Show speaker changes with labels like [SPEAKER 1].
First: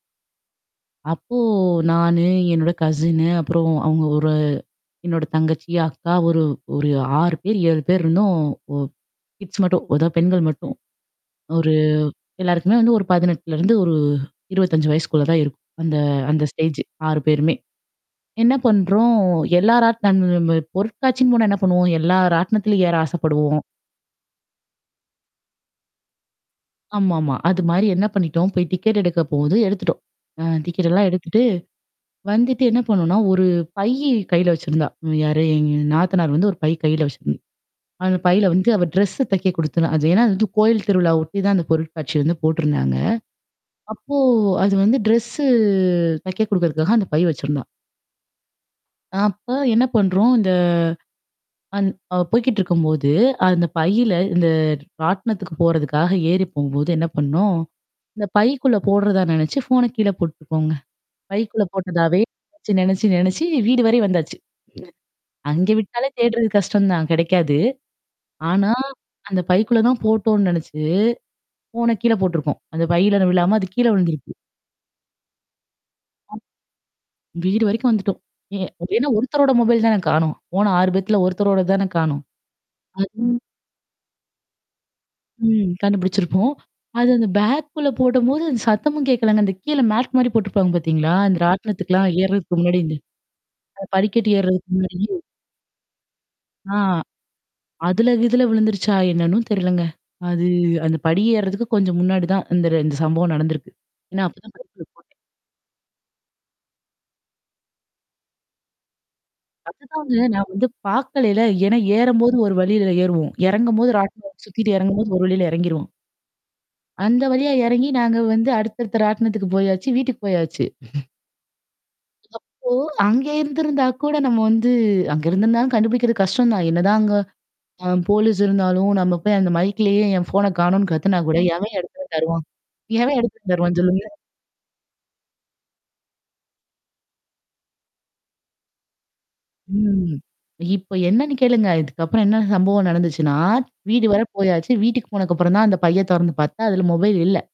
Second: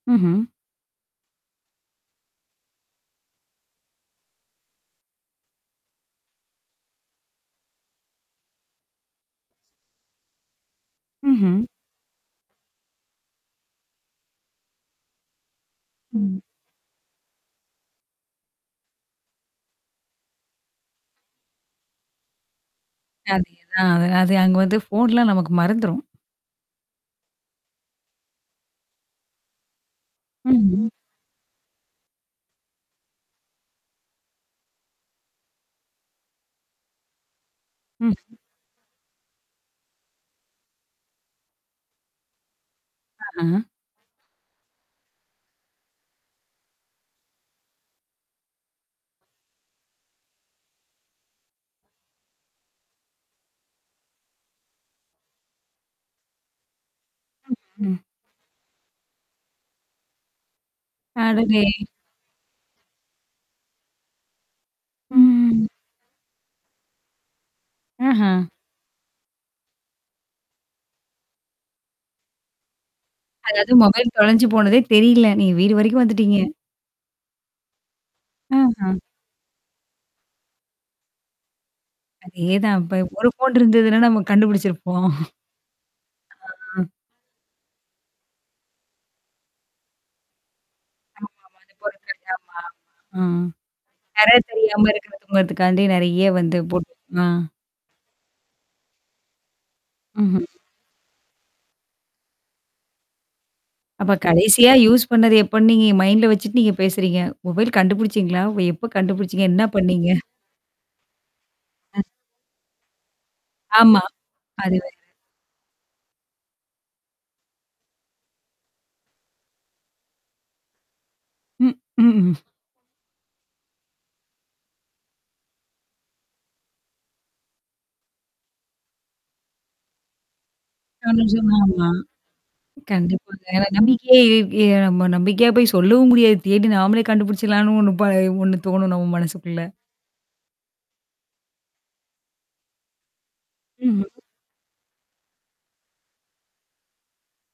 [SPEAKER 1] ம்ஹ்ம்.
[SPEAKER 2] அப்போ நானு, என்னோட கசின்னு, அப்புறம் அவங்க ஒரு என்னோட தங்கச்சி, அக்கா ஒரு ஒரு 6 பேர், 7 பேர் இருந்தோம். ஒ கிட்ஸ் மட்டும். அதான் பெண்கள் மட்டும்.
[SPEAKER 1] ம்ஹ்ம்.
[SPEAKER 2] ஒரு எல்லாருக்குமே வந்து ஒரு 18லருந்து ஒரு 25 வயசுக்குள்ள தான் இருக்கும். அந்த
[SPEAKER 1] ம்.
[SPEAKER 2] அந்த ஸ்டேஜ் 6 பேருமே. என்ன பண்றோம் எல்லா ராட்னம் பொருட்காட்சின்னு போனா என்ன பண்ணுவோம்? எல்லா ராட்டனத்திலயும் ஏற ஆசைப்படுவோம்.
[SPEAKER 1] அதேதான் அது அது அங்க வந்து ஃபோன்லாம் நமக்கு மறந்துரும்.
[SPEAKER 2] ஆமாமா. அது மாரி என்ன பண்ணிட்டோம் போய் டிக்கெட் எடுக்க போகுது எடுத்துட்டோம். ஆ
[SPEAKER 1] ம்ஹ்ம்.
[SPEAKER 2] டிக்கட்டெல்லாம் எடுத்துட்டு, வந்துட்டு என்ன பண்ணோம்ன்னா ஒரு பையி கையில வச்சிருந்தா, ம் யாரு? எங்க நாத்தனார் வந்து ஒரு பை கையில வச்சிருந்தா. அந்த
[SPEAKER 1] ம்ஹ்ம்.
[SPEAKER 2] பையில வந்து அவ ட்ரெஸ்ஸ தைக்க குடுத்துருந்தா. அது ஏன்னா, அது வந்து கோயில் திருவிழாவ ஒட்டி தான் அந்த பொருட்காட்சி வந்து போட்டுருந்தாங்க.
[SPEAKER 1] ஆஹ.
[SPEAKER 2] அப்போ அது வந்து டிரெஸ்ஸு தைக்க குடுக்கறதுக்காக அந்த பை வச்சுருந்தா. அப்ப என்ன பண்றோம் இந்த அந் அவள் போய்கிட்ருக்கும்போது, அந்த பையில இந்த ராட்டனத்துக்கு போறதுக்காக ஏறி போகும்போது என்ன பண்ணோம்?
[SPEAKER 1] [unintelligible]
[SPEAKER 2] இந்த பைக்குள்ள போடுறதா நெனச்சு, ஃபோன கீழ போட்டுருக்கோங்க.
[SPEAKER 1] அடடே!
[SPEAKER 2] பைக்குள்ள போட்டதாவே நெனச்சு நெனச்சு நெனச்சு வீடு வரை வந்தாச்சு.
[SPEAKER 1] ம்.
[SPEAKER 2] அங்க விட்டாலே தேடுறது கஷ்டம் தான், கெடைக்காது.
[SPEAKER 1] ஆஹா.
[SPEAKER 2] ஆனா அந்த பைக்குள்ள தான் போட்டோம்ன்னு நெனச்சு, ஃபோன கீழ போட்டுருக்கோம். அந்த பையுள்ளாற விழாம, அது
[SPEAKER 1] அதாவது
[SPEAKER 2] கீழ
[SPEAKER 1] மொபைல்
[SPEAKER 2] விழுந்திருக்கு.
[SPEAKER 1] தொலைஞ்சு போனதே தெரியல. நீங்க வீடு வரைக்கும்
[SPEAKER 2] ஆ.
[SPEAKER 1] வந்துட்டீங்க.
[SPEAKER 2] வீடு வரைக்கும் வந்துட்டோம். ஏ
[SPEAKER 1] ஆஹ.
[SPEAKER 2] ஏன்னா ஒருத்தரோட மொபைல் தான காணோம். போன 6 பேர்த்துல ஒருத்தரோடது தான காணோம்.
[SPEAKER 1] அதேதான். இப்ப
[SPEAKER 2] அது
[SPEAKER 1] ஒரு ஃபோன் இருந்ததுன்னா, நம்ம கண்டுபிடிச்சிருப்போம்.
[SPEAKER 2] ம் கண்டுபிடிச்சிருப்போம்.
[SPEAKER 1] ஆ.
[SPEAKER 2] அது அந்த பேக்குள்ள போட்டும்போது அந்த சத்தமும் கேட்கலங்க. அந்த கீழ மேட் மாரி போட்டுருப்பாங்க பார்த்தீங்களா? அந்த
[SPEAKER 1] ஆமாமா. அது போல
[SPEAKER 2] ராட்டணத்துக்கலாம்
[SPEAKER 1] [unintelligible] ஆமா.
[SPEAKER 2] ஏர்றதுக்கு முன்னாடி இந்த
[SPEAKER 1] அ
[SPEAKER 2] அ படிக்கட்டு
[SPEAKER 1] நெறையா
[SPEAKER 2] ஏர்றதுக்கு
[SPEAKER 1] தெரியாம
[SPEAKER 2] முன்னாடி.
[SPEAKER 1] இருக்கிறதும்ங்கறதுக்காண்டி, நெறைய வந்து
[SPEAKER 2] ஆ.
[SPEAKER 1] போட்டு. ஆ.
[SPEAKER 2] அதுல கிதுல விழுந்துருச்சா? என்னன்னும் தெரிலங்க.
[SPEAKER 1] அஹ்ம்.
[SPEAKER 2] அது அந்த படி ஏறுறதுக்கு கொஞ்சம் முன்னாடி தான் இந்த இந்த சம்பவம் நடந்திருக்கு.
[SPEAKER 1] அப்ப
[SPEAKER 2] ஏன்னா அப்பதான்
[SPEAKER 1] கடைசியா
[SPEAKER 2] பைக்குள்ள
[SPEAKER 1] யூஸ்
[SPEAKER 2] போட்டேன்.
[SPEAKER 1] பண்ணது எப்பன்னு நீங்க மைண்ட்ல வச்சுட்டு நீங்க பேசுறீங்க? மொபைல் கண்டுபுடிச்சீங்களா? எப்ப கண்டுபுடிச்சீங்க? என்ன பண்ணீங்க?
[SPEAKER 2] அதுதாங்க நான் வந்து பார்க்கலைல. ஏன்னா
[SPEAKER 1] அ.
[SPEAKER 2] ஏறும்போது ஒரு வழியில ஏறுவோம். இறங்கும்போது
[SPEAKER 1] ஆமா.
[SPEAKER 2] ராட்டின சுத்திட்டு
[SPEAKER 1] அதுவேற.
[SPEAKER 2] எறங்கும்போது ஒரு வழியில இறங்கிருவோம். அந்த வழியா இறங்கி நாங்க வந்து அடுத்தடுத்த ராட்டணத்துக்கு போயாச்சு, வீட்டுக்கு போயாச்சு.
[SPEAKER 1] ம். ம்ஹ்ஹ்ம்.
[SPEAKER 2] அப்போ அங்க இருந்திருந்தா கூட நம்ம வந்து அங்க இருந்திருந்தாாலும் கண்டுபிடிக்கிறது கஷ்டம் தான். என்னதான் அங்க ஆ போலீஸ் இருந்தாலும், நம்ம போய் அந்த மைக்லேயே என் ஃபோன காணோம்ன்னு கத்துனா கூட
[SPEAKER 1] [unintelligible]
[SPEAKER 2] எவன்
[SPEAKER 1] ஆமா.
[SPEAKER 2] எடத்தத தருவான்? எவன்
[SPEAKER 1] கண்டிப்பாங்க.
[SPEAKER 2] எடத்தத
[SPEAKER 1] ஏன்னா
[SPEAKER 2] தருவான் சொல்லுங்க.
[SPEAKER 1] நம்பிக்கையே ஏய்! நம்ம நம்பிக்கையா போய் சொல்லவும் முடியாது. தேடி நாமளே கண்டுபுடிச்சிடலான்னு ஒண்ணு ப ஒண்ணு தோணும் நம்ம மனசுக்குள்ள.
[SPEAKER 2] ம். இப்ப என்னன்னு கேளுங்க. இதுக்கப்புறம் என்ன சம்பவம் நடந்துச்சுன்னா,
[SPEAKER 1] ம்ஹ்ம்.
[SPEAKER 2] வீடு வர போயாச்சு. வீட்டுக்கு போனதுக்கப்புறம் தான் அந்த பைய தொறந்து பார்த்தா, அதுல மொபைல் இல்ல.